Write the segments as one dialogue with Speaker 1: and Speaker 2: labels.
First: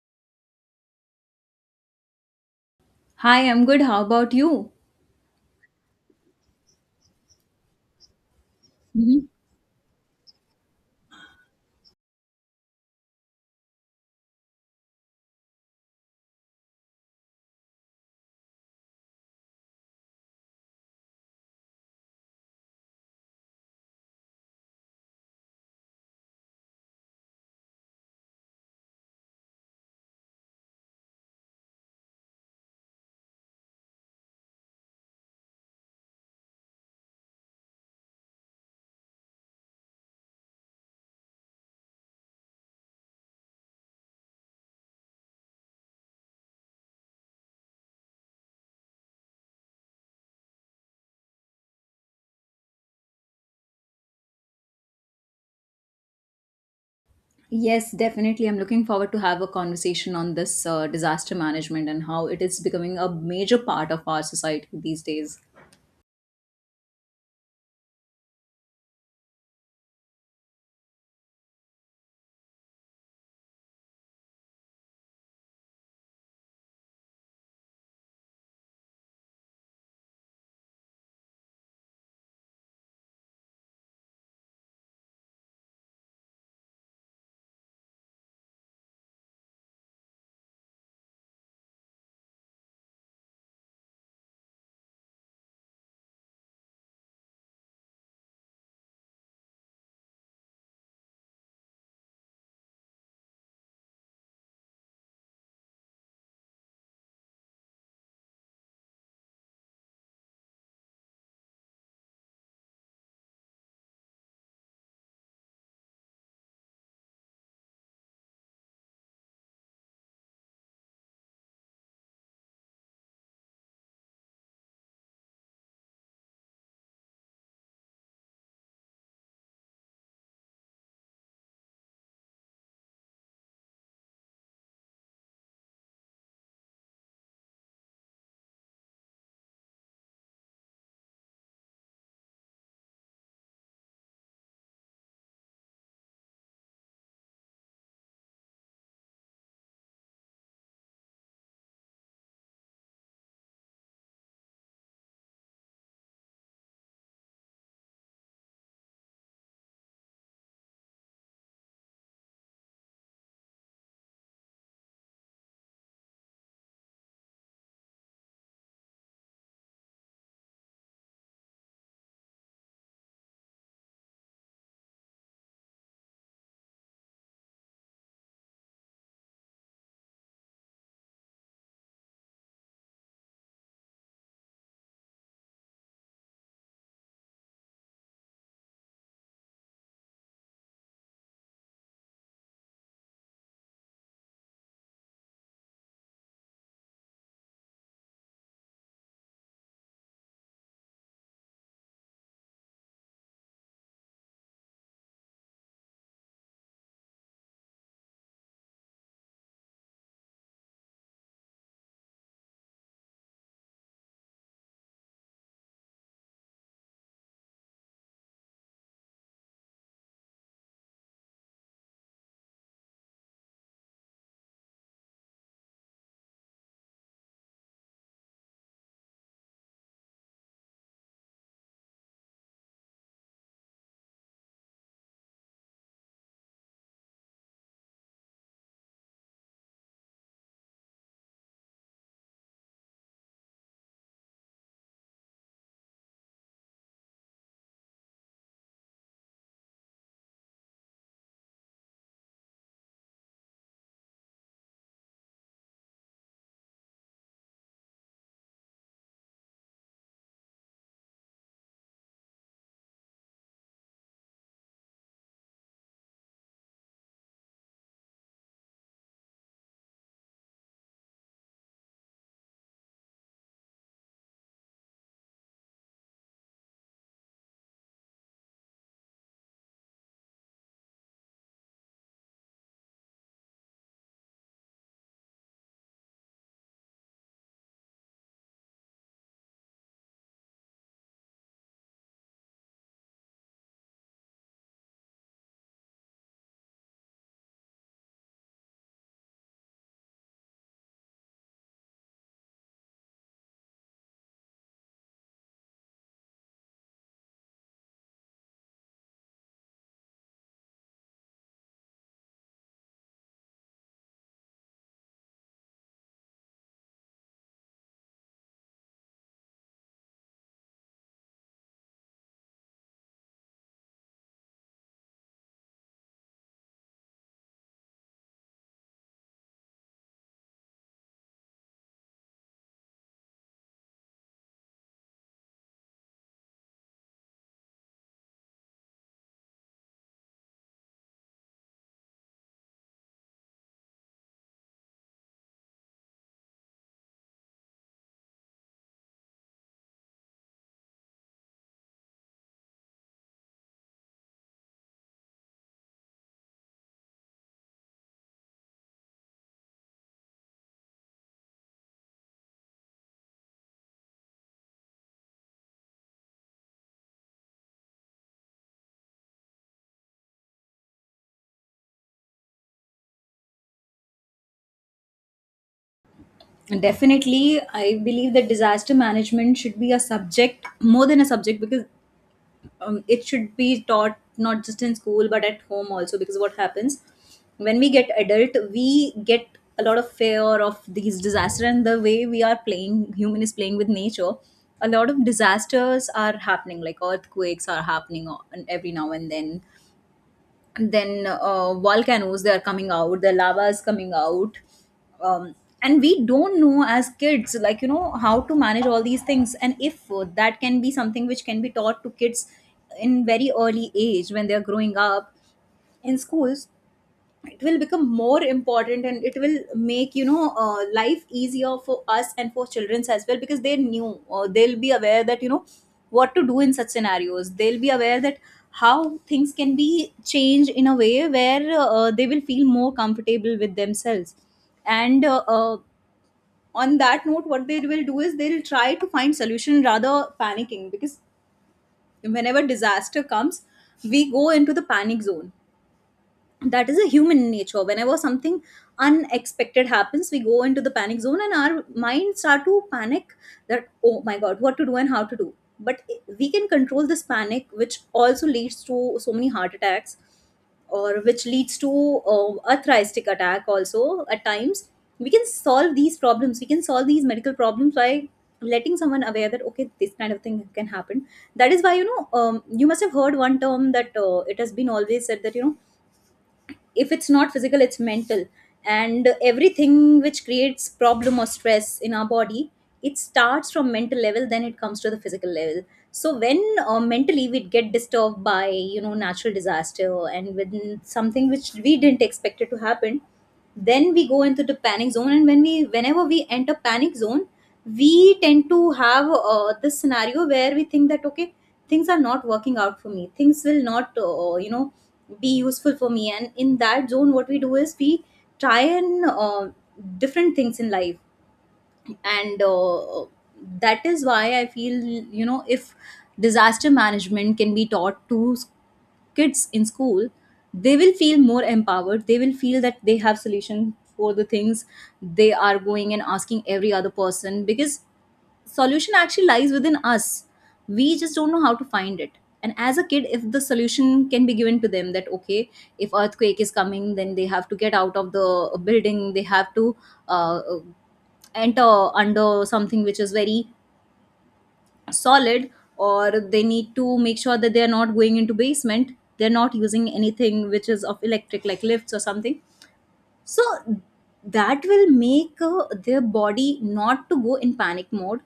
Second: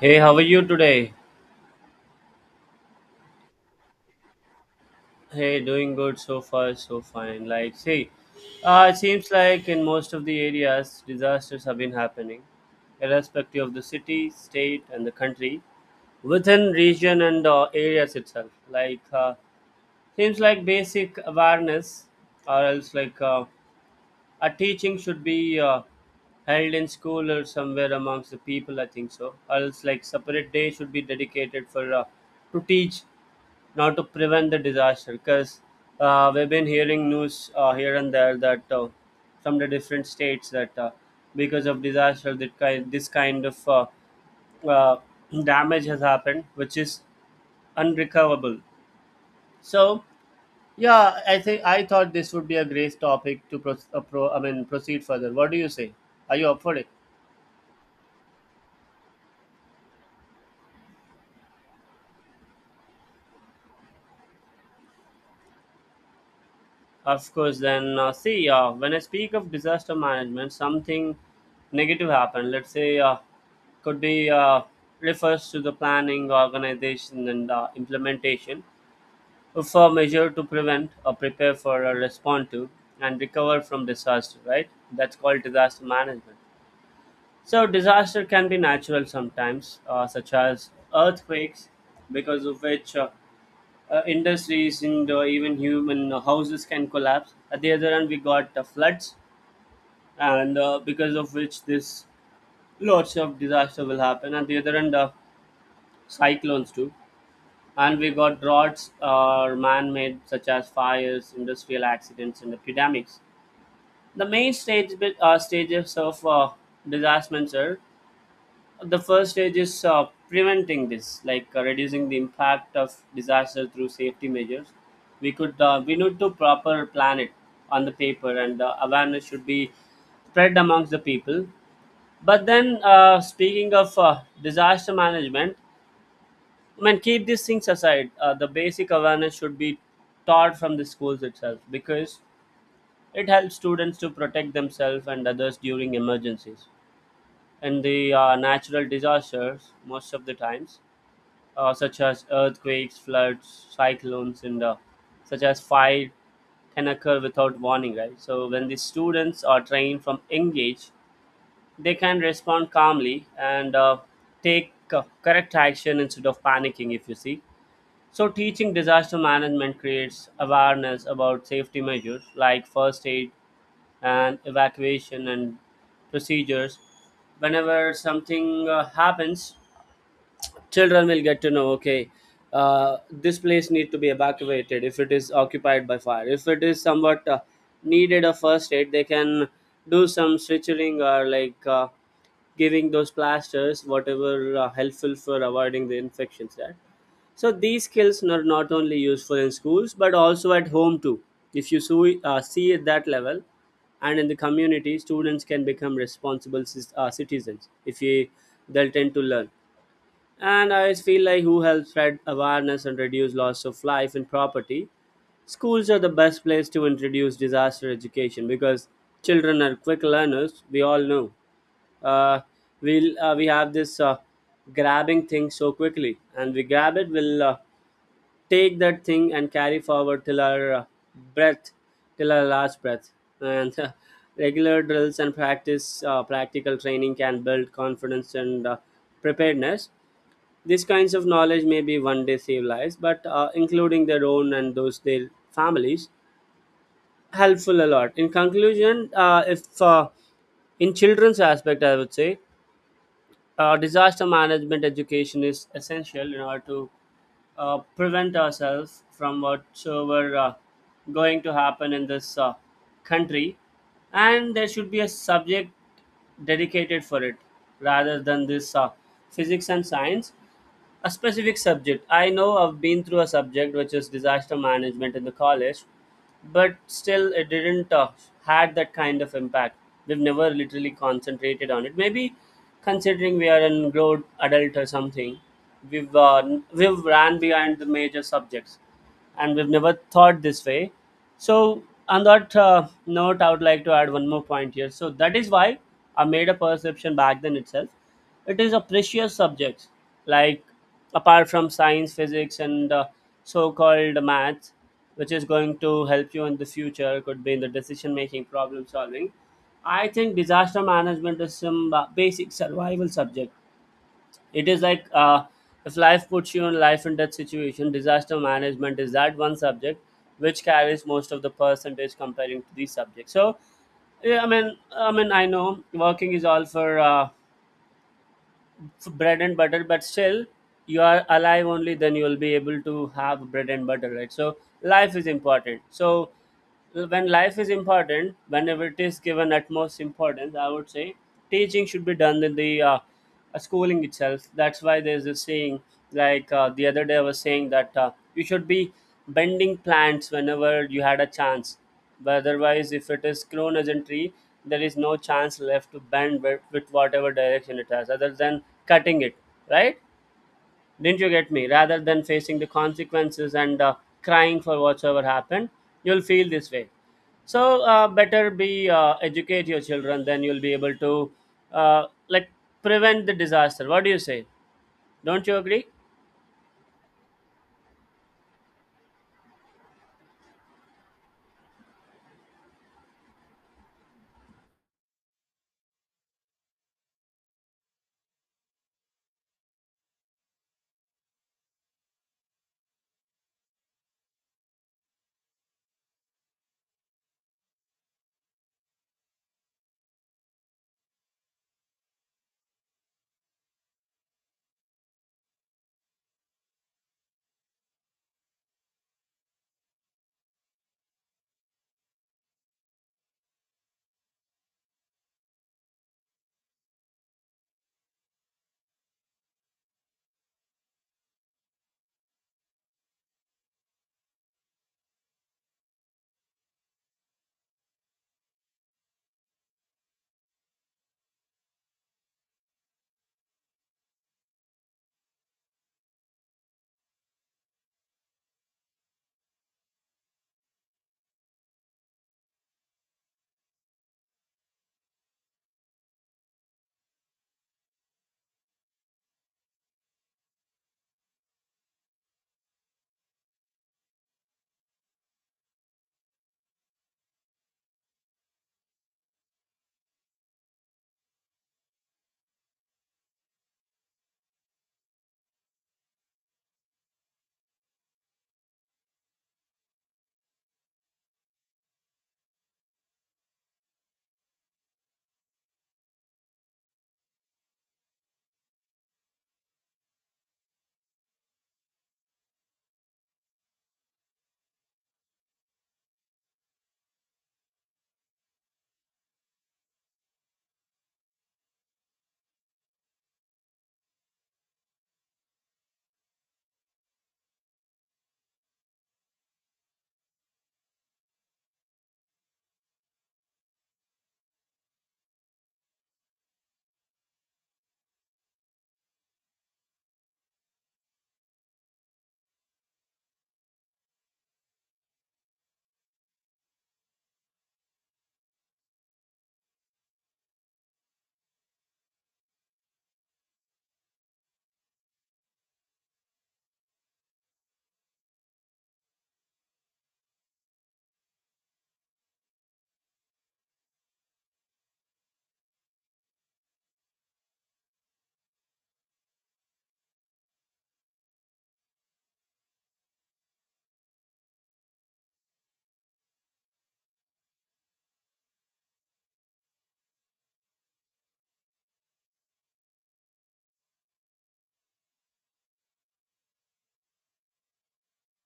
Speaker 1: Hey, how are you today?
Speaker 2: Hi, I'm good. How about you?
Speaker 1: Hey, doing good so far, so fine. Like, see, it
Speaker 2: Mhm.
Speaker 1: seems like in most of the areas, disasters have been happening, irrespective of the city, state, and the country, within region and areas itself. Like, seems like basic awareness, or else like a teaching should be held in school or somewhere amongst the people. I think so. Or else like separate day should be dedicated for to teach now to prevent the disaster because we've been hearing news here and there that from the different states that because of disaster that kind this kind of uh, damage has happened which is unrecoverable. So, yeah, I thought this would be a great topic to proceed further. What do you say? Are you up for it?
Speaker 2: Yes, definitely. I'm looking forward to have a conversation on this disaster management and how it is becoming a major part of our society these days.
Speaker 1: Of course. Then see, when I speak of disaster management, something negative happened. Let's say, could be refers to the planning, organization, and implementation of a measure to prevent or prepare for or respond to and recover from disaster. Right? That's called disaster management. So, disaster can be natural sometimes, such as earthquakes, because of which, industries and even human houses can collapse. At the other end, we got floods, and because of which this lots of disaster will happen. At the other end, cyclones too, and we got droughts or man-made, such as fires, industrial accidents, and epidemics. The main stages of disasters are: the first stage is preventing this, like reducing the impact of disaster through safety measures. We could , we need to proper plan it on the paper, and awareness should be spread amongst the people. But then speaking of disaster management, I mean, keep these things aside, the basic awareness should be taught from the schools itself, because it helps students to protect themselves and others during emergencies. And the natural disasters most of the times, such as earthquakes, floods, cyclones, and such as fire, can occur without warning, right? So when the students are trained from young age, they can respond calmly and take correct action instead of panicking. If you see, so teaching disaster management creates awareness about safety measures like first aid and evacuation and procedures. Whenever something happens, children will get to know, okay, this place need to be evacuated if it is occupied by fire. If it is somewhat needed a first aid, they can do some switching or like giving those plasters, whatever helpful for avoiding the infections there. So these skills are not only useful in schools but also at home too, if you see, see at that level and in the community. Students can become responsible citizens, if you, they'll tend to learn, and I feel like, who helps spread awareness and reduce loss of life and property. Schools are the best place to introduce disaster education because children are quick learners. We all know. Uh, we have this grabbing thing so quickly, and we grab it. We'll take that thing and carry forward till our breath, till our last breath. And regular drills and practical training can build confidence and preparedness. These kinds of knowledge may be one day save lives, but including their own and those their families, helpful a lot. In conclusion, if in children's aspect, I would say disaster management education is essential in order to prevent ourselves from whatsoever going to happen in this country, and there should be a subject dedicated for it rather than this physics and science. A specific subject, I know, I've been through a subject which is disaster management in the college, but still it didn't had that kind of impact. We've never literally concentrated on it, maybe considering we are an grown adult or something. we've uh, we've ran behind the major subjects, and we've never thought this way. So on that note, I would like to add one more point here. So that is why I made a perception back then itself: it is a precious subject, like, apart from science, physics, and so-called math, which is going to help you in the future, could be in the decision making, problem solving, I think disaster management is some basic survival subject. It is like, if life puts you in life and death situation, disaster management is that one subject which carries most of the percentage comparing to these subjects. So, yeah, I mean, I know working is all for bread and butter, but still, you are alive only then you will be able to have bread and butter, right? So life is important. So, when life is important, whenever it is given utmost importance, I would say teaching should be done in the schooling itself. That's why there's a saying, like, the other day I was saying that you should be bending plants whenever you had a chance. But otherwise, if it is grown as a tree, there is no chance left to bend with, whatever direction it has, other than cutting it, right? Didn't you get me? Rather than facing the consequences and crying for whatsoever happened, you'll feel this way. So better be, educate your children, then you'll be able to like prevent the disaster. What do you say? Don't you agree?
Speaker 2: Definitely, I believe that disaster management should be a subject more than a subject because it should be taught not just in school but at home also. Because what happens when we get adult, we get a lot of fear of these disaster, and the way we are playing, human is playing with nature, a lot of disasters are happening. Like earthquakes are happening, and every now and then, volcanoes, they are coming out, the lava is coming out. um, and we don't know as kids, like, you know, how to manage all these things, and if that can be something which can be taught to kids in very early age when they are growing up in schools, it will become more important, and it will make, you know, life easier for us and for children as well, because they knew, or they'll be aware that, you know, what to do in such scenarios. They'll be aware that how things can be changed in a way where they will feel more comfortable with themselves, and on that note, what they will do is they'll try to find solution rather panicking. Because whenever disaster comes, we go into the panic zone. That is a human nature. Whenever something unexpected happens, we go into the panic zone, and our minds start to panic that, oh my god, what to do and how to do. But we can control this panic, which also leads to so many heart attacks, or which leads to arthritic attack also at times. We can solve these problems, we can solve these medical problems by letting someone aware that, okay, this kind of thing can happen. That is why, you know, you must have heard one term that, it has been always said that, you know, if it's not physical, it's mental. And everything which creates problem or stress in our body, it starts from mental level, then it comes to the physical level. So when mentally we get disturbed by, you know, natural disaster, and when something which we didn't expect it to happen, then we go into the panic zone. And when we whenever we enter panic zone, we tend to have this scenario where we think that, okay, things are not working out for me, things will not, you know, be useful for me. And in that zone, what we do is we try and different things in life. And that is why I feel, you know, if disaster management can be taught to kids in school, they will feel more empowered, they will feel that they have solution for the things they are going and asking every other person. Because solution actually lies within us, we just don't know how to find it. And as a kid, if the solution can be given to them that, okay, if earthquake is coming, then they have to get out of the building, they have to uh, enter under something which is very solid, or they need to make sure that they are not going into basement, they're not using anything which is of electric, like lifts or something. So that will make their body not to go in panic mode.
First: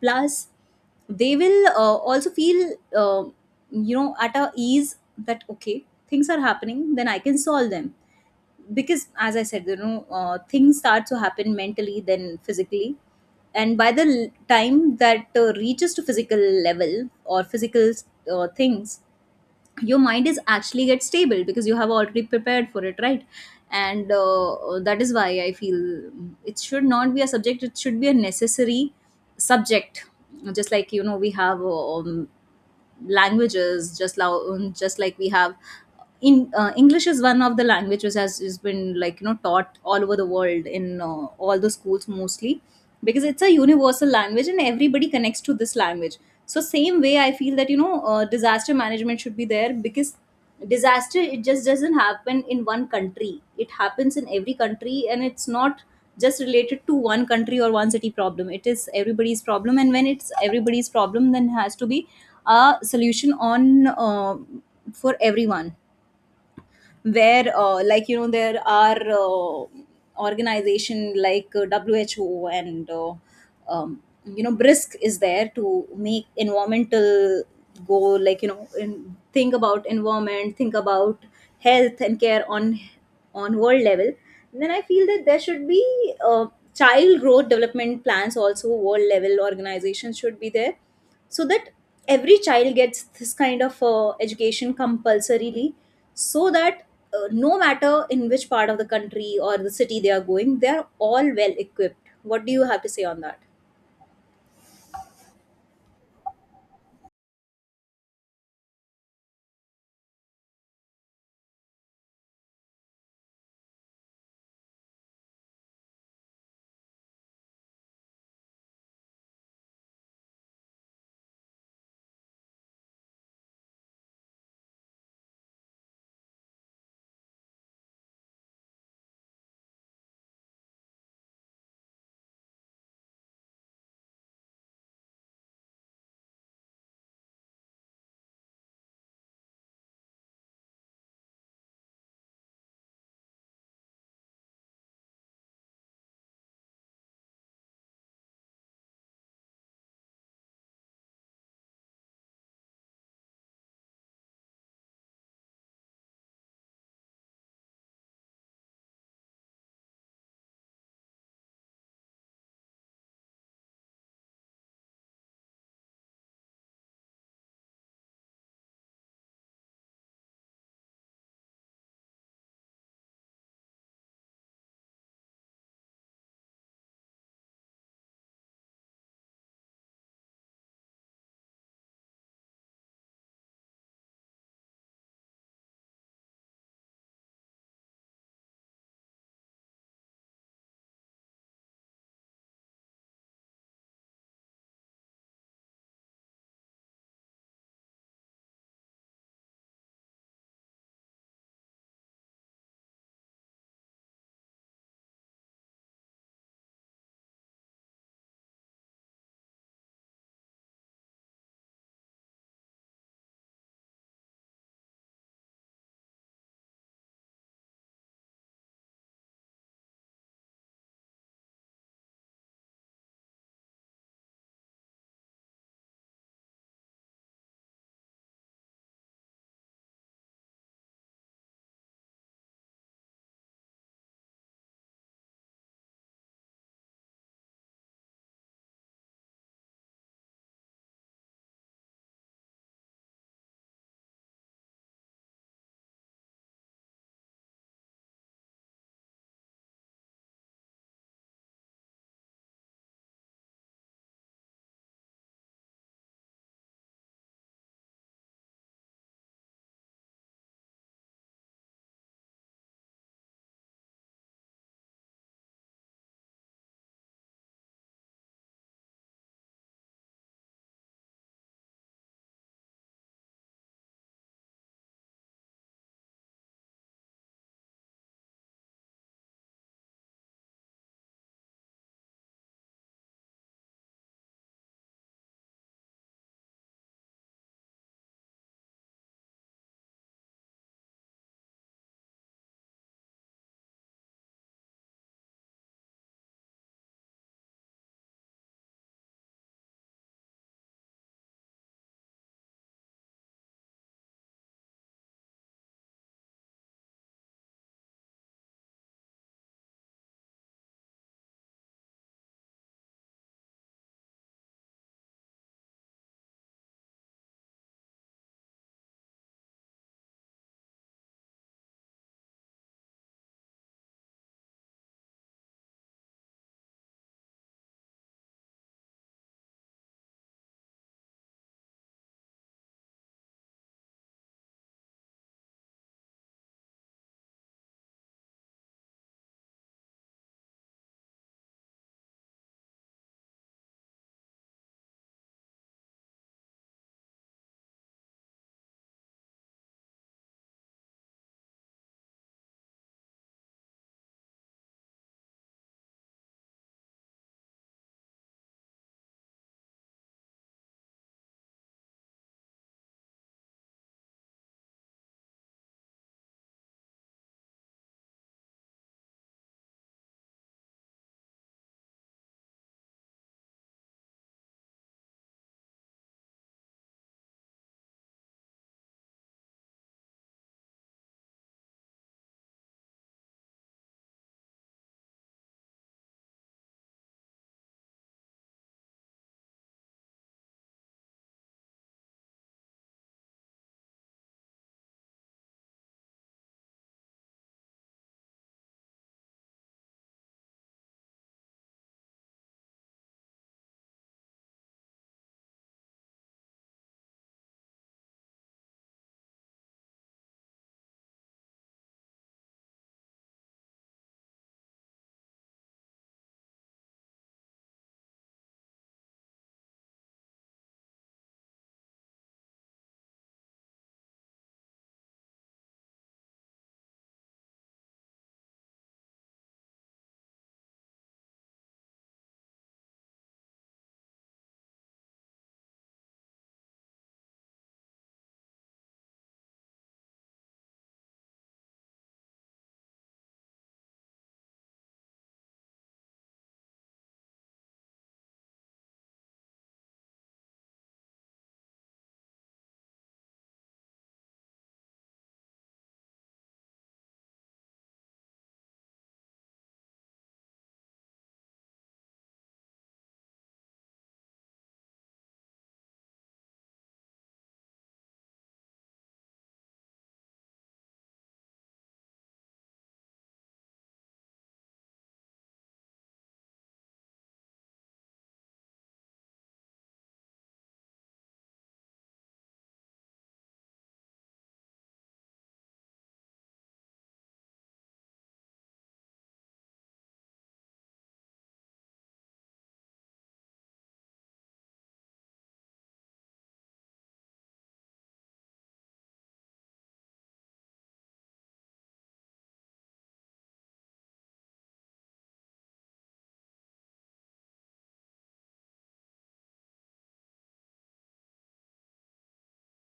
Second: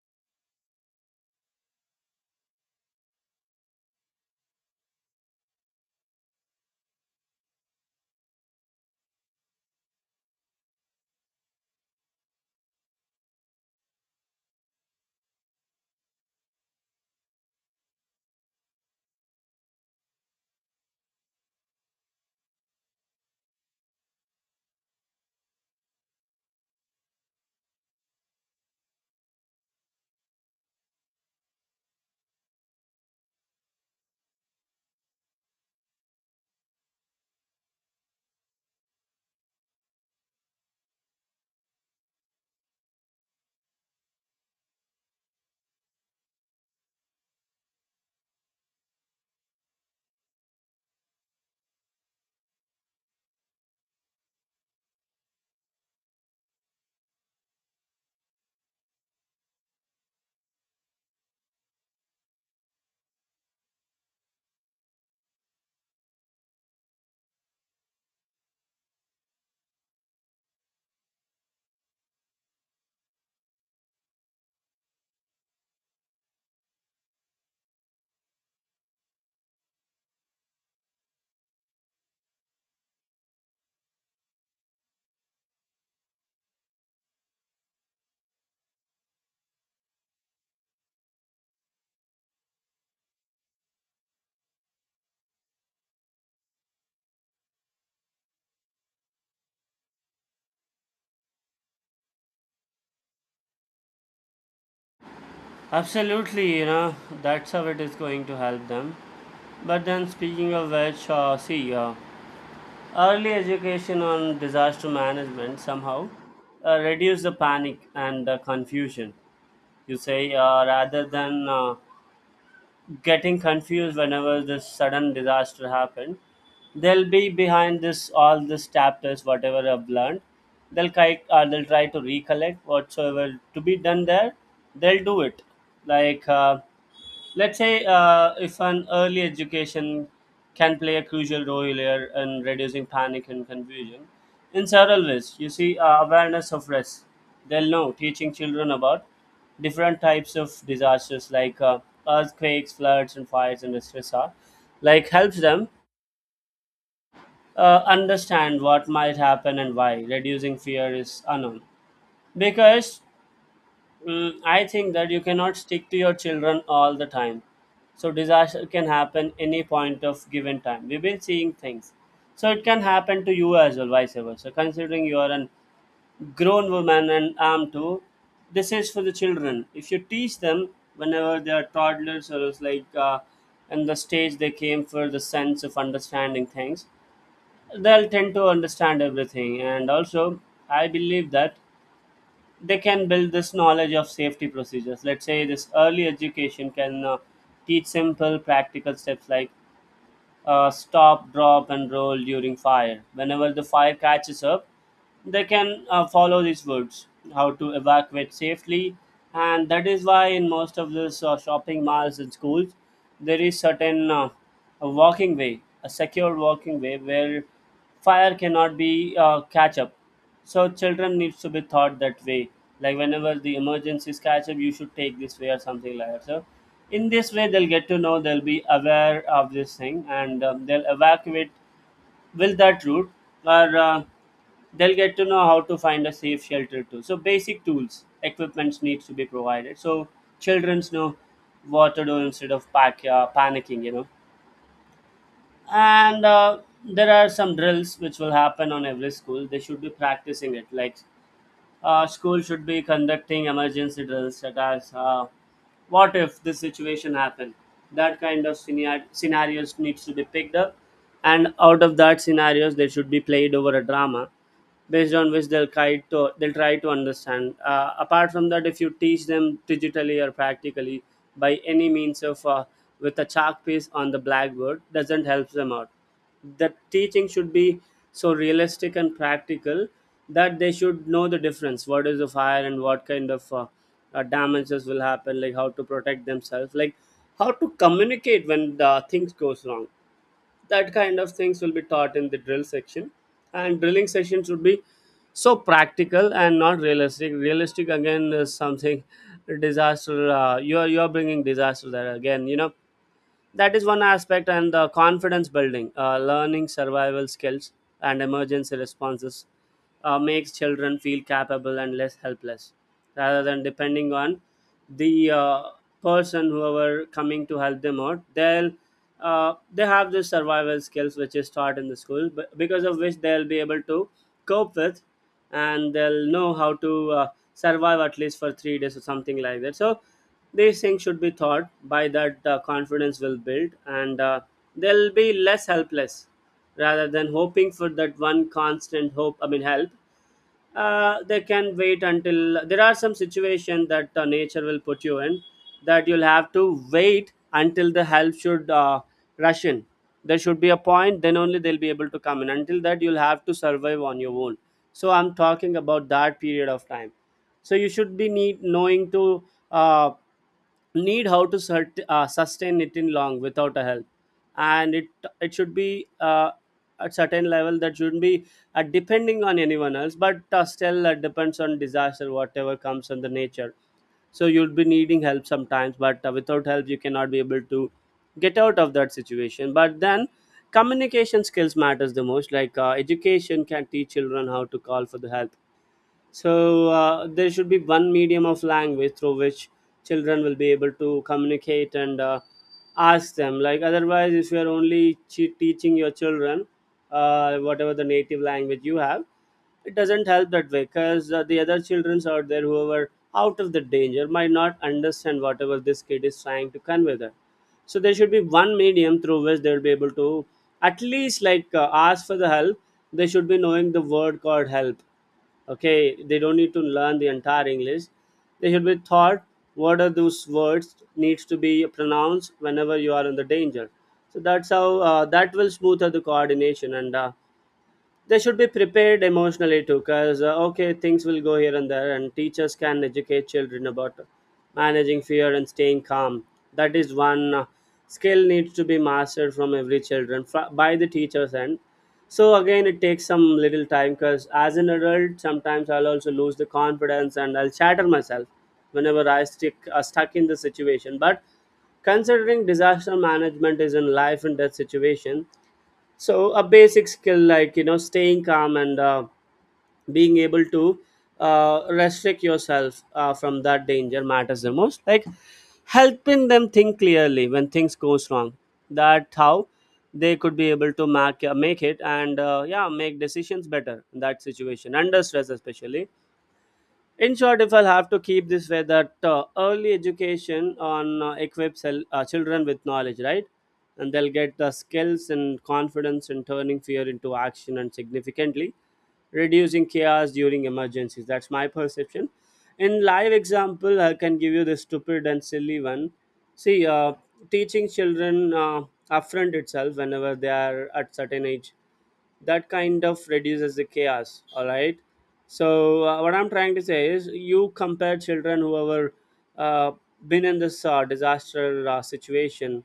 Speaker 2: Plus, they will also feel, you know, at a ease that, okay, things are happening, then I can solve them. Because as I said, you know, things start to happen mentally, then physically. And by the time that reaches to physical level, or physical things, your mind is actually get stable because you have already prepared for it, right? And that is why I feel it should not be a subject, it should be a necessary subject. Just like, you know, we have languages, just like we have in, English is one of the language which has been, like, you know, taught all over the world in, all the schools mostly, because it's a universal language and everybody connects to this language. So same way, I feel that, you know, disaster management should be there, because disaster, it just doesn't happen in one country, it happens in every country, and it's not just related to one country or one city problem, it is everybody's problem. And when it's everybody's problem, then has to be a solution on, for everyone. Where, like, you know, there are organization like, who and um, you know, brisk is there to make environmental go, like, you know, in, think about environment, think about health and care on world level. Then I feel that there should be uh, child growth development plans also. World level organizations should be there, so that every child gets this kind of education compulsorily, so that no matter in which part of the country or the city they are going, they are all well equipped. What do you have to say on that?
Speaker 1: Absolutely, you know, that's how it is going to help them. But then speaking of which, see, early education on disaster management somehow reduce the panic and the confusion. You say, rather than getting confused whenever this sudden disaster happened, they'll be behind this all this chapters, whatever I've learned. They'll try to recollect whatsoever to be done there. They'll do it. Like, let's say if an early education can play a crucial role here in reducing panic and confusion in several ways. You see, awareness of risk. They'll know, teaching children about different types of disasters like earthquakes, floods, and fires and stress are, like, helps them understand what might happen and why. Reducing fear is unknown, because, I think that you cannot stick to your children all the time. So disaster can happen any point of given time. We've been seeing things. So it can happen to you as well, vice versa. So, considering you are a grown woman and I'm too, this is for the children. If you teach them whenever they are toddlers, or it's like in the stage they came for the sense of understanding things, they'll tend to understand everything. And also, I believe that they can build this knowledge of safety procedures. Let's say this early education can teach simple practical steps like stop, drop, and roll during fire. Whenever the fire catches up, they can follow these words how to evacuate safely. And that is why in most of these shopping malls and schools, there is certain a walking way, a secure walking way where fire cannot be catch up, so children needs to be taught that way. Like whenever the emergencies catch up, you should take this way, or something like that. So in this way, they'll get to know, they'll be aware of this thing, and they'll evacuate with that route, or they'll get to know how to find a safe shelter too. So basic tools, equipments needs to be provided. So childrens know what to do instead of panicking, you know. And there are some drills which will happen on every school. They should be practicing it, like school should be conducting emergency drills such as what if this situation happened? That kind of scenarios needs to be picked up, and out of that scenarios they should be played over a drama based on which they'll try to understand. Uh, apart from that, if you teach them digitally or practically by any means of with a chalk piece on the blackboard, doesn't help them out. The teaching should be so realistic and practical that they should know the difference what is the fire and what kind of damages will happen, like how to protect themselves, like how to communicate when the things goes wrong. That kind of things will be taught in the drill section, and drilling section should be so practical and not realistic. Realistic again is something disaster. Uh, you are bringing disaster there again, you know. That is one aspect, and the confidence building, learning survival skills and emergency responses, makes children feel capable and less helpless, rather than depending on the person whoever coming to help them out. They'll, they have this survival skills which is taught in the school, but because of which they'll be able to cope with, and they'll know how to survive at least for 3 days or something like that. So these things should be thought by, that the confidence will build, and they'll be less helpless rather than hoping for that one constant hope, I mean, help. They can wait until there are some situation that nature will put you in, that you'll have to wait until the help should rush in. There should be a point, then only they'll be able to come in. Until that, you'll have to survive on your own. So I'm talking about that period of time, so you should be need knowing to uh, need how to sustain it in long without a help. And it should be at certain level, that shouldn't be depending on anyone else, but still depends on disaster whatever comes from the nature. So you'll be needing help sometimes, but without help you cannot be able to get out of that situation. But then communication skills matters the most, like education can teach children how to call for the help. So there should be one medium of language through which children will be able to communicate and ask them. Like otherwise, if you are only teaching your children whatever the native language you have, it doesn't help that way, because the other childrens out there who are out of the danger might not understand whatever this kid is trying to convey them. So there should be one medium through which they will be able to at least, like, ask for the help. They should be knowing the word called help. Okay, they don't need to learn the entire english. They should be taught what are those words needs to be pronounced whenever you are in the danger. So that's how that will smooth out the coordination. And they should be prepared emotionally too, because okay, things will go here and there, and teachers can educate children about managing fear and staying calm. That is one skill needs to be mastered from every children by the teachers. And so again it takes some little time, because as an adult, sometimes I'll also lose the confidence and I'll shatter myself whenever I stick stuck in the situation. But considering disaster management is in life and death situation, so a basic skill, like, you know, staying calm and being able to restrict yourself from that danger matters the most, like helping them think clearly when things goes wrong. That how they could be able to make it, and yeah, make decisions better in that situation, under stress especially. In short, if I'll have to keep this way, that early education on equips children with knowledge, right? And they'll get the skills and confidence in turning fear into action and significantly reducing chaos during emergencies. That's my perception. In live example, I can give you the stupid and silly one. See, teaching children upfront itself whenever they are at certain age, that kind of reduces the chaos, all right? So what I'm trying to say is, you compare children who have uh, been in this disaster situation.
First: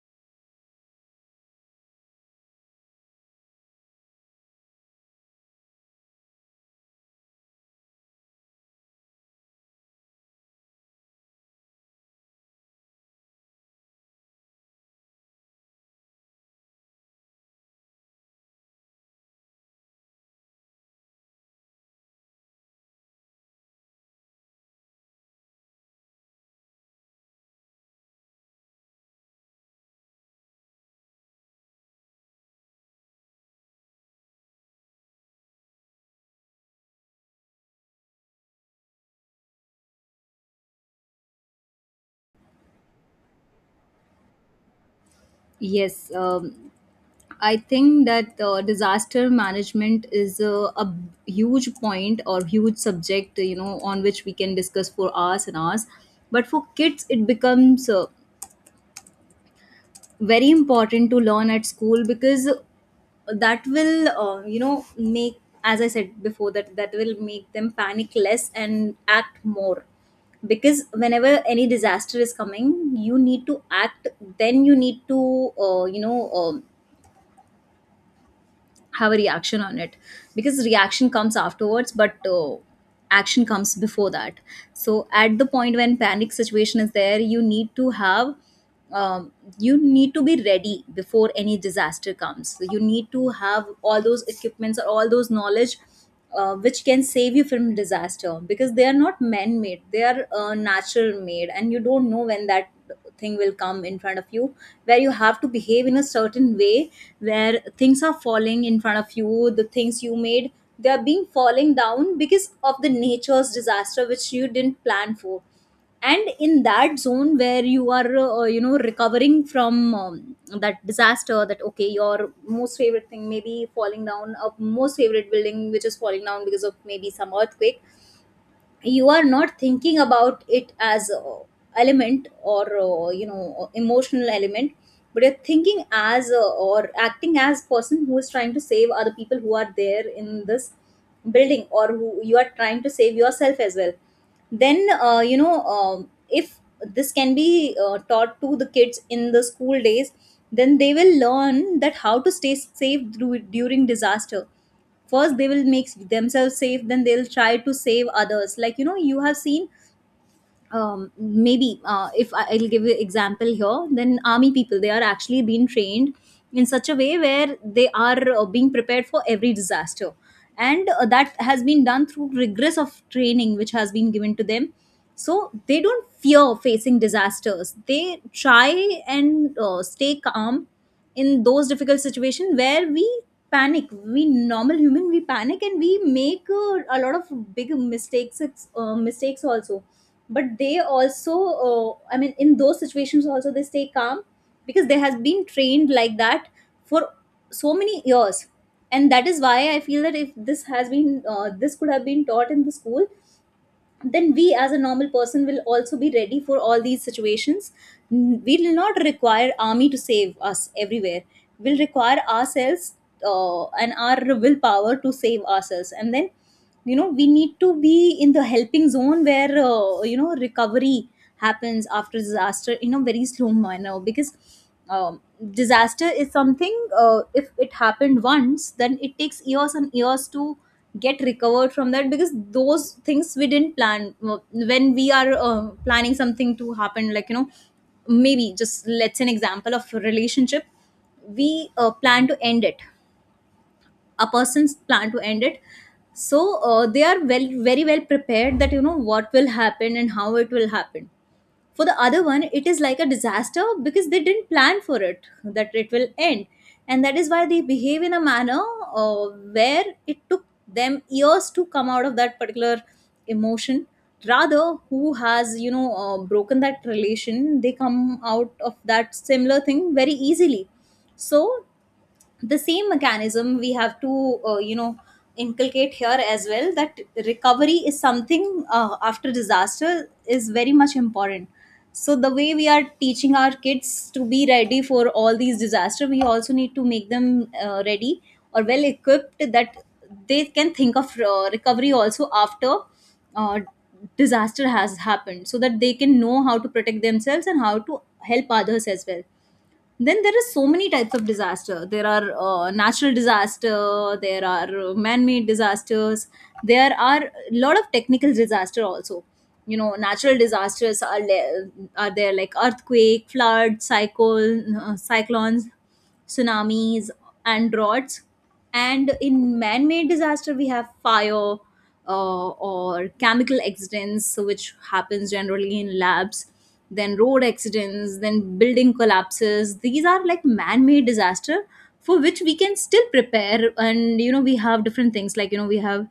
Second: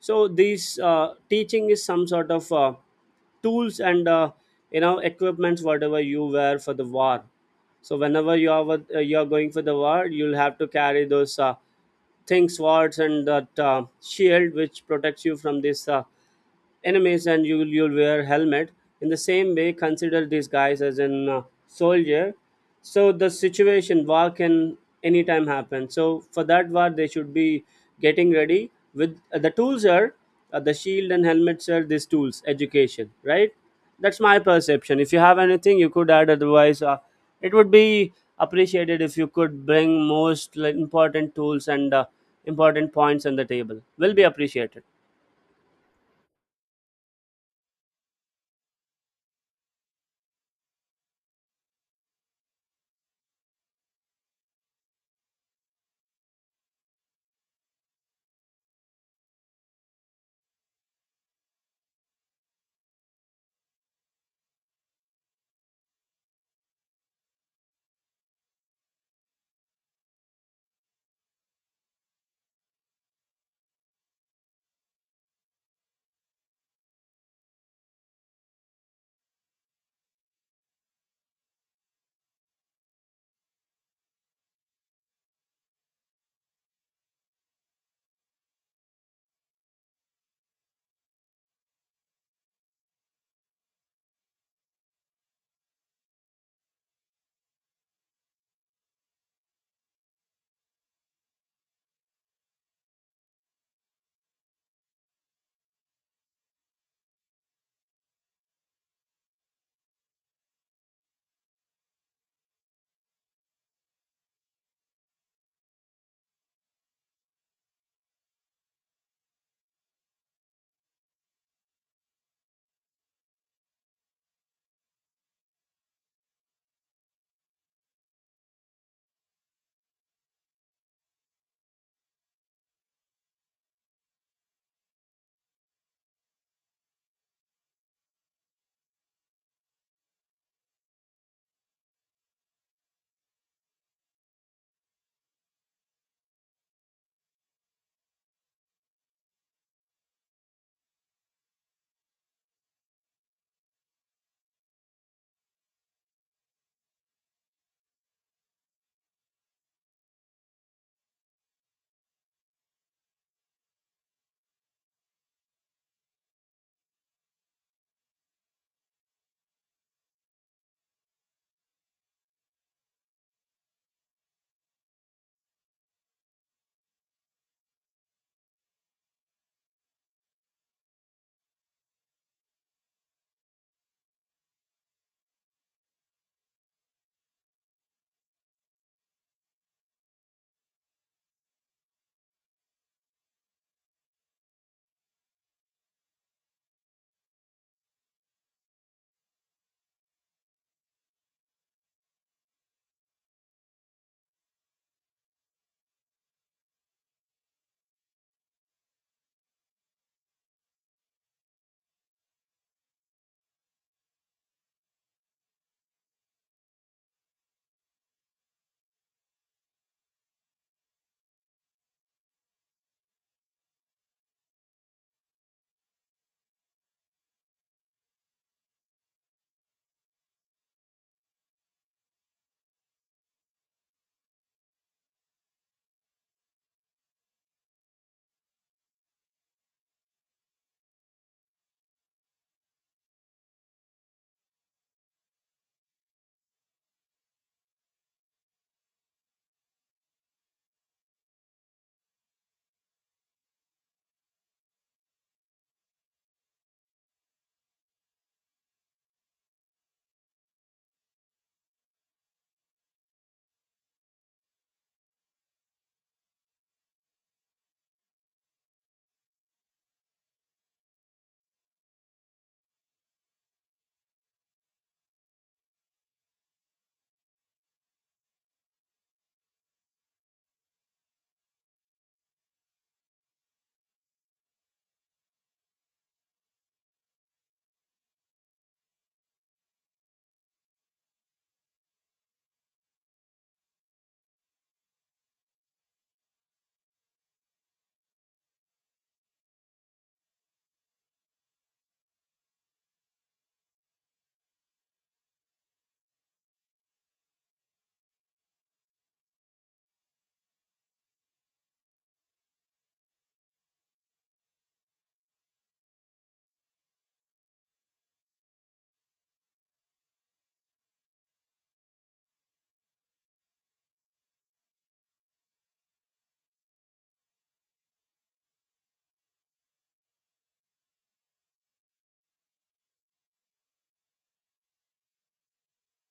Speaker 1: So these teaching is some sort of tools and, you know, equipments whatever you wear for the war. So whenever you are you are going for the war, you'll have to carry those things, swords, and that shield which protects you from this enemies, and you'll wear helmet. In the same way, consider these guys as an soldier. So the situation war can anytime happen, so for that war they should be getting ready with the tools are the shield and helmets are these tools education, right? That's my perception. If you have anything you could add, otherwise it would be appreciated if you could bring most, like, important tools and important points on the table will be appreciated.
Speaker 2: Yes, I think that disaster management is a huge point or huge subject, you know, on which we can discuss for hours and hours. But for kids, it becomes very important to learn at school, because that will, you know, make, as I said before, that that will make them panic less and act more. Because whenever any disaster is coming, you need to act, then you need to, you know, um, have a reaction on it, because reaction comes afterwards, but action comes before that. So at the point when panic situation is there, you need to have, um, you need to be ready before any disaster comes. So you need to have all those equipments or all those knowledge which can save you from disaster, because they are not man made, they are natural made. And you don't know when that thing will come in front of you, where you have to behave in a certain way, where things are falling in front of you, the things you made, they are being falling down because of the nature's disaster which you didn't plan for. And in that zone where you are, you know, recovering from, that disaster, that okay, your most favorite thing maybe falling down, a most favorite building which is falling down because of maybe some earthquake, you are not thinking about it as a element or, you know, emotional element, but you're thinking as, or acting as person who is trying to save other people who are there in this building, or who you are trying to save yourself as well. Then, you know, if this can be taught to the kids in the school days, then they will learn that how to stay safe through, during disaster. First they will make themselves safe, then they'll try to save others. Like, you know, you have seen, maybe, if I'll give you example here, then army people, they are actually being trained in such a way where they are being prepared for every disaster. And that has been done through rigorous of training which has been given to them. So they don't fear facing disasters, they try and stay calm in those difficult situations where we panic, we normal human, we panic and we make a lot of big mistakes, mistakes also. But they also, I mean, in those situations also they stay calm, because they has been trained like that for so many years. And that is why I feel that if this has been, this could have been taught in the school, then we as a normal person will also be ready for all these situations. We will not require army to save us everywhere, we'll require ourselves, and our willpower to save ourselves. And then, you know, we need to be in the helping zone where, you know, recovery happens after disaster in a very slow manner. Because um, disaster is something, if it happened once, then it takes years and years to get recovered from that, because those things we didn't plan. When we are, planning something to happen, like, you know, maybe just, let's say an example of a relationship, we, plan to end it, a person's plan to end it. So, they are well, very well prepared that, you know, what will happen and how it will happen. For the other one, it is like a disaster because they didn't plan for it that it will end. And that is why they behave in a manner uh, where it took them years to come out of that particular emotion, rather who has broken that relation, they come out of that similar thing very easily. So the same mechanism we have to, inculcate here as well, that recovery is something, after disaster, is very much important. So the way we are teaching our kids to be ready for all these disaster, we also need to make them ready or well equipped that they can think of recovery also after uh, disaster has happened, so that they can know how to protect themselves and how to help others as well. Then there are so many types of disaster. There are natural disaster, there are man-made disasters, there are a lot of technical disaster also. You know, natural disasters are are there like earthquake, flood, cyclone, cyclones, tsunamis and droughts. And in man-made disaster we have fire, or chemical accidents, which happens generally in labs, then road accidents, then building collapses. These are like man-made disaster for which we can still prepare. And you know, we have different things like, you know, we have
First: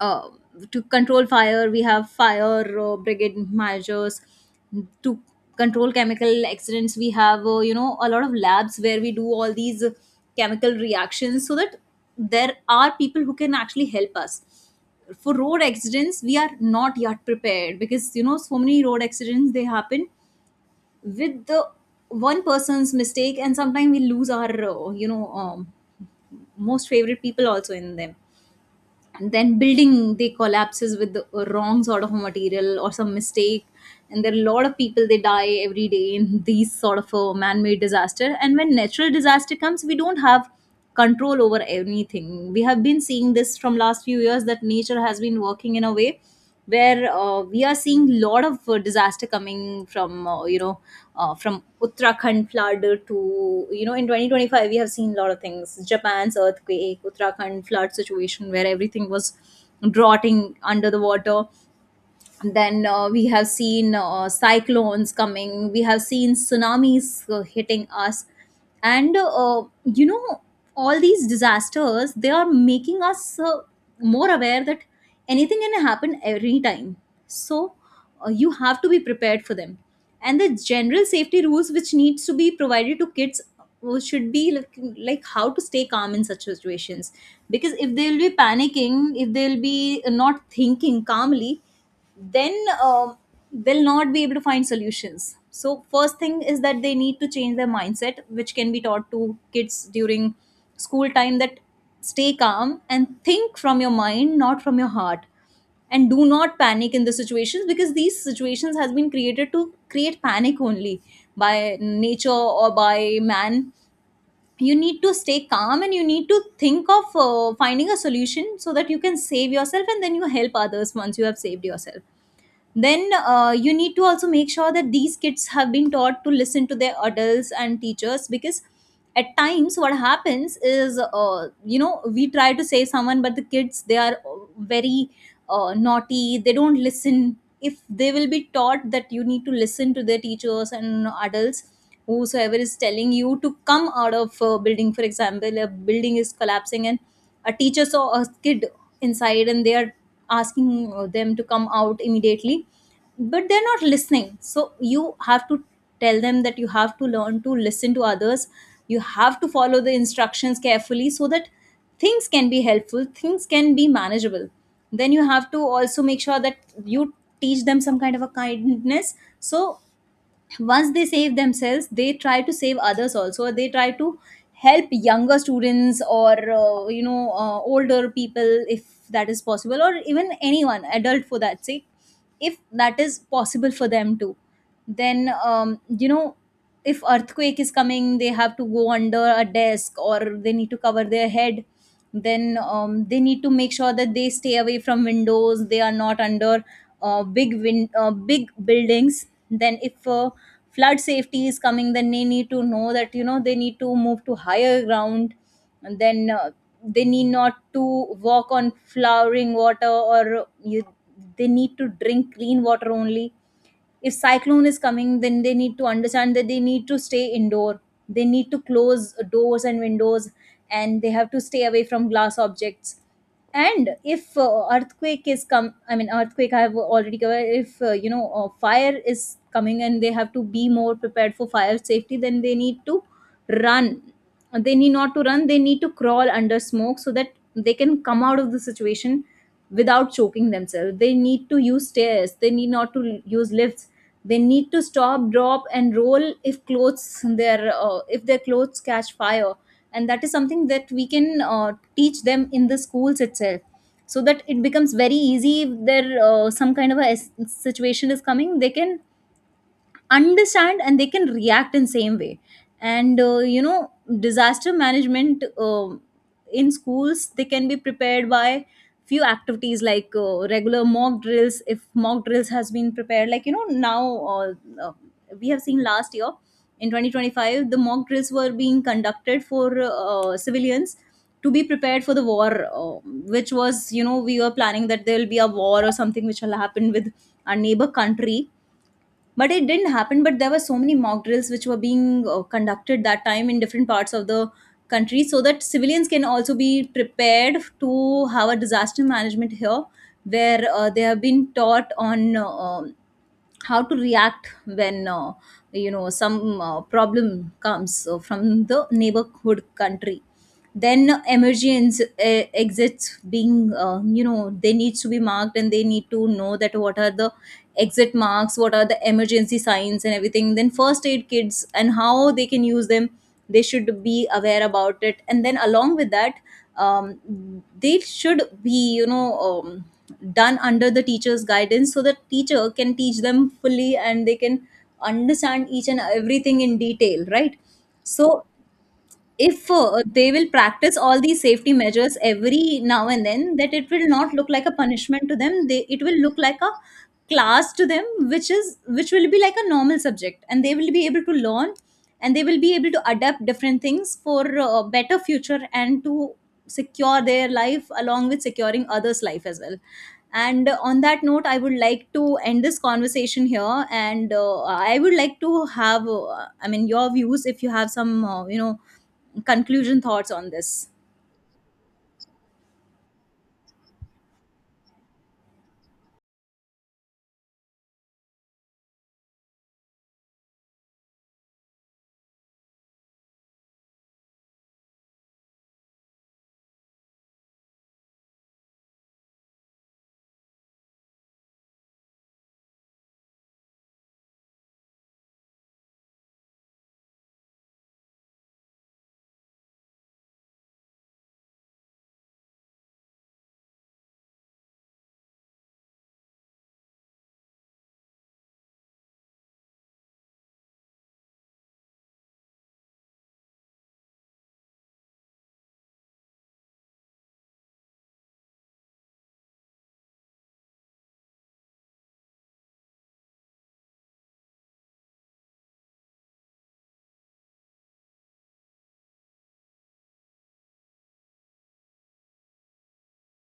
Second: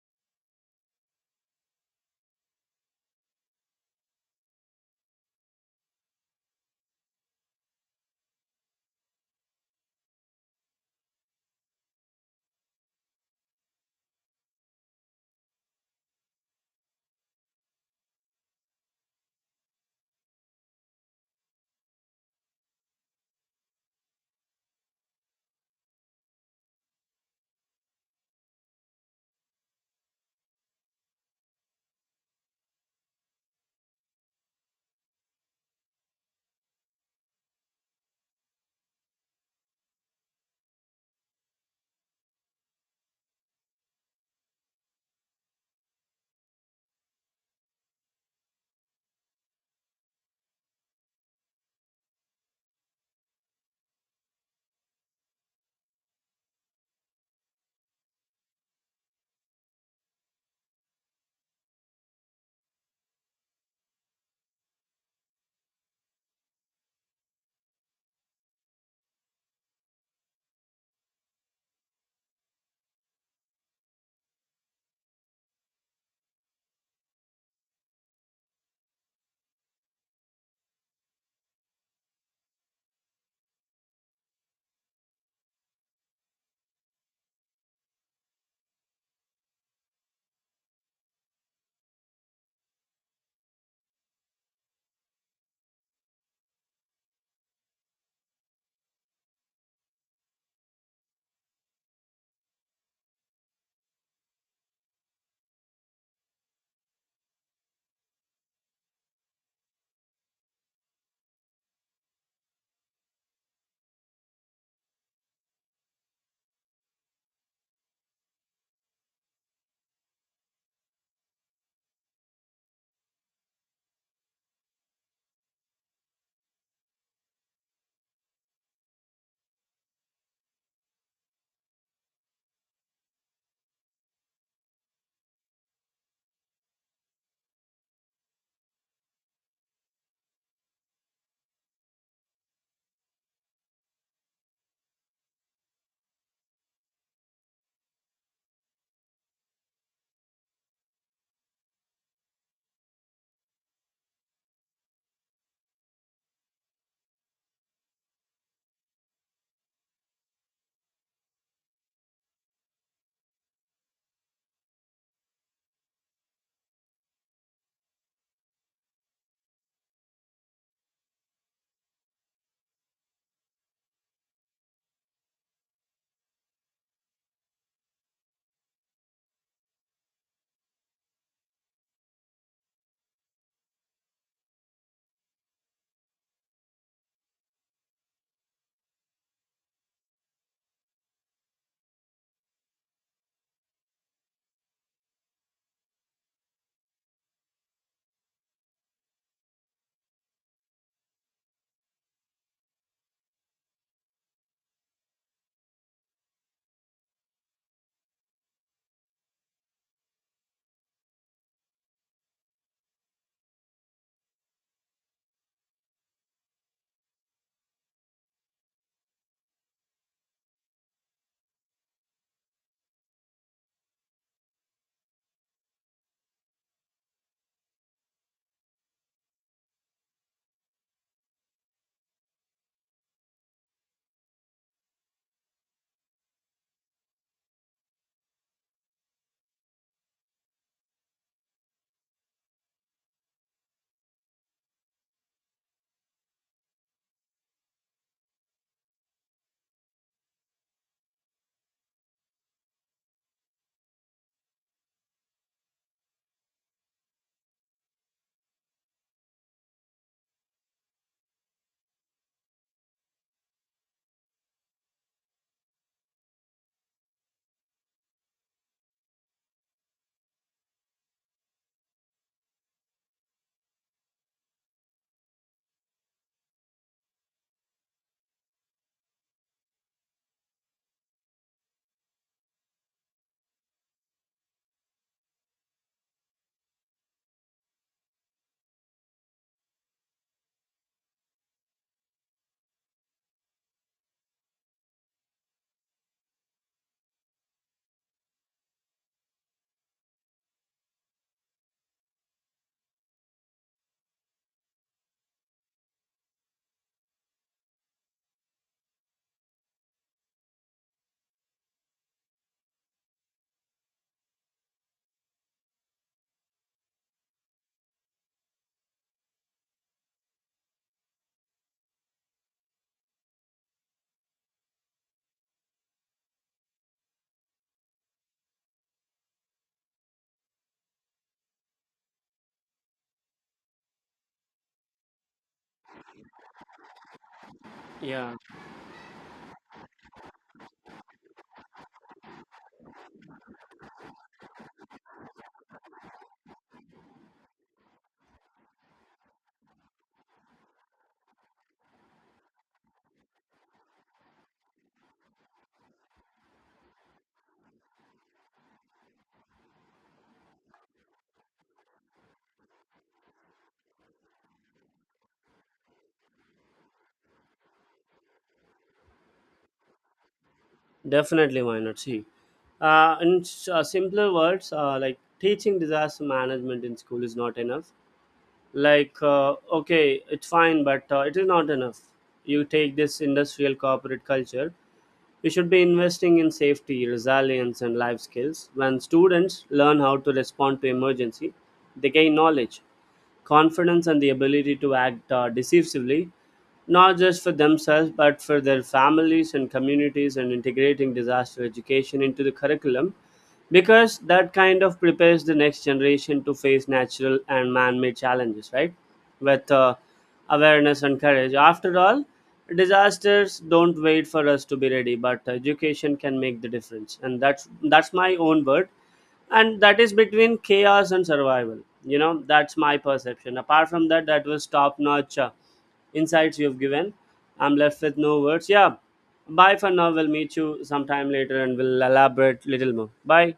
Speaker 2: uh, to control fire, we have fire brigade measures. To control chemical accidents, we have, a lot of labs where we do all these chemical reactions so that there are people who can actually help us. For road accidents we are not yet prepared, because you know, so many road accidents they happen with the one person's mistake, and sometimes we lose our most favorite people also in them. And then building they collapses with the wrong sort of material or some mistake, and there are a lot of people they die every day in these sort of a man-made disaster. And when natural disaster comes, we don't have control over anything. We have been seeing this from last few years, that nature has been working in a way where we are seeing a lot of disaster coming from, from Uttarakhand flood to, you know, in 2025 we have seen a lot of things, Japan's earthquake, Uttarakhand flood situation where everything was rotting under the water. Then we have seen cyclones coming, we have seen tsunamis hitting us, and all these disasters they are making us more aware that anything can happen every time. So you have to be prepared for them. And the general safety rules which needs to be provided to kids should be like how to stay calm in such situations, because if they'll be panicking, if they'll be not thinking calmly, then they'll not be able to find solutions. So first thing is that they need to change their mindset, which can be taught to kids during school time, that stay calm and think from your mind, not from your heart, and do not panic in the situations, because these situations has been created to create panic only, by nature or by man. You need to stay calm and you need to think of finding a solution, so that you can save yourself, and then you help others once you have saved yourself. Then you need to also make sure that these kids have been taught to listen to their adults and teachers, because at times what happens is, we try to save someone, but the kids they are very naughty, they don't listen. If they will be taught that you need to listen to their teachers and adults, whosoever is telling you to come out of a building. For example, a building is collapsing and a teacher saw a kid inside, and they are asking them to come out immediately but they're not listening. So you have to tell them that you have to learn to listen to others. You have to follow the instructions carefully, so that things can be helpful, things can be manageable. Then you have to also make sure that you teach them some kind of a kindness, so once they save themselves they try to save others also, they try to help younger students or, older people if that is possible, or even anyone adult for that sake, if that is possible for them too. Then, if earthquake is coming, they have to go under a desk, or they need to cover their head. Then they need to make sure that they stay away from windows, they are not under big buildings. Then if flood safety is coming, then they need to know that, you know, they need to move to higher ground, and then they need not to walk on flowering water, or you, they need to drink clean water only. If cyclone is coming, then they need to understand that they need to stay indoor, they need to close doors and windows, and they have to stay away from glass objects. And if earthquake is come, I mean earthquake I have already covered. If fire is coming, and they have to be more prepared for fire safety, then they need to run they need not to run, they need to crawl under smoke, so that they can come out of the situation without choking themselves. They need to use stairs, they need not to use lifts. They need to stop, drop and roll if clothes their if their clothes catch fire. And that is something that we can teach them in the schools itself, so that it becomes very easy. If there some kind of a situation is coming, they can understand and they can react in same way. And disaster management in schools, they can be prepared by few activities like regular mock drills. If mock drills has been prepared like, you know, now uh, uh, we have seen last year, in 2025 the mock drills were being conducted for civilians to be prepared for the war, uh, which was, you know, we were planning that there will be a war or something which will happen with our neighbor country, but it didn't happen. But there were so many mock drills which were being conducted that time in different parts of the country, so that civilians can also be prepared to have a disaster management here, where they have been taught on how to react when, some problem comes from the neighborhood country. Then emergency exits being, they needs to be marked, and they need to know that what are the exit marks, what are the emergency signs and everything. Then first aid kits and how they can use them, they should be aware about it. And then along with that um, they should be, done under the teacher's guidance, so the teacher can teach them fully and they can understand each and everything in detail, right?
Speaker 1: Yeah.
Speaker 2: So if they will practice all these safety measures every now and then, that it will not look like a punishment to them, they it will look like a class to them, which is which will be like a normal subject, and they will be able to learn, and they will be able to adapt different things for a better future, and to secure their life along with securing others life as well. And on that note, I would like to end this conversation here. And I would like to have, I mean, your views, if you have some, conclusion thoughts on this.
Speaker 1: Definitely, why not? See, in simpler words, like, teaching disaster management in school is not enough. Like, okay, it's fine, but it is not enough. You take this industrial corporate culture, you should be investing in safety, resilience, and life skills. When students learn how to respond to emergency, they gain knowledge, confidence, and the ability to act, decisively, not just for themselves but for their families and communities. And integrating disaster education into the curriculum, because that kind of prepares the next generation to face natural and man-made challenges, right, with awareness and courage. After all, disasters don't wait for us to be ready, but education can make the difference. And that's my own word, and that is between chaos and survival, you know. That's my perception. Apart from that, that was top notch insights you've given. I'm left with no words. Yeah, bye for now. We'll meet you sometime later, and we'll elaborate little more. Bye.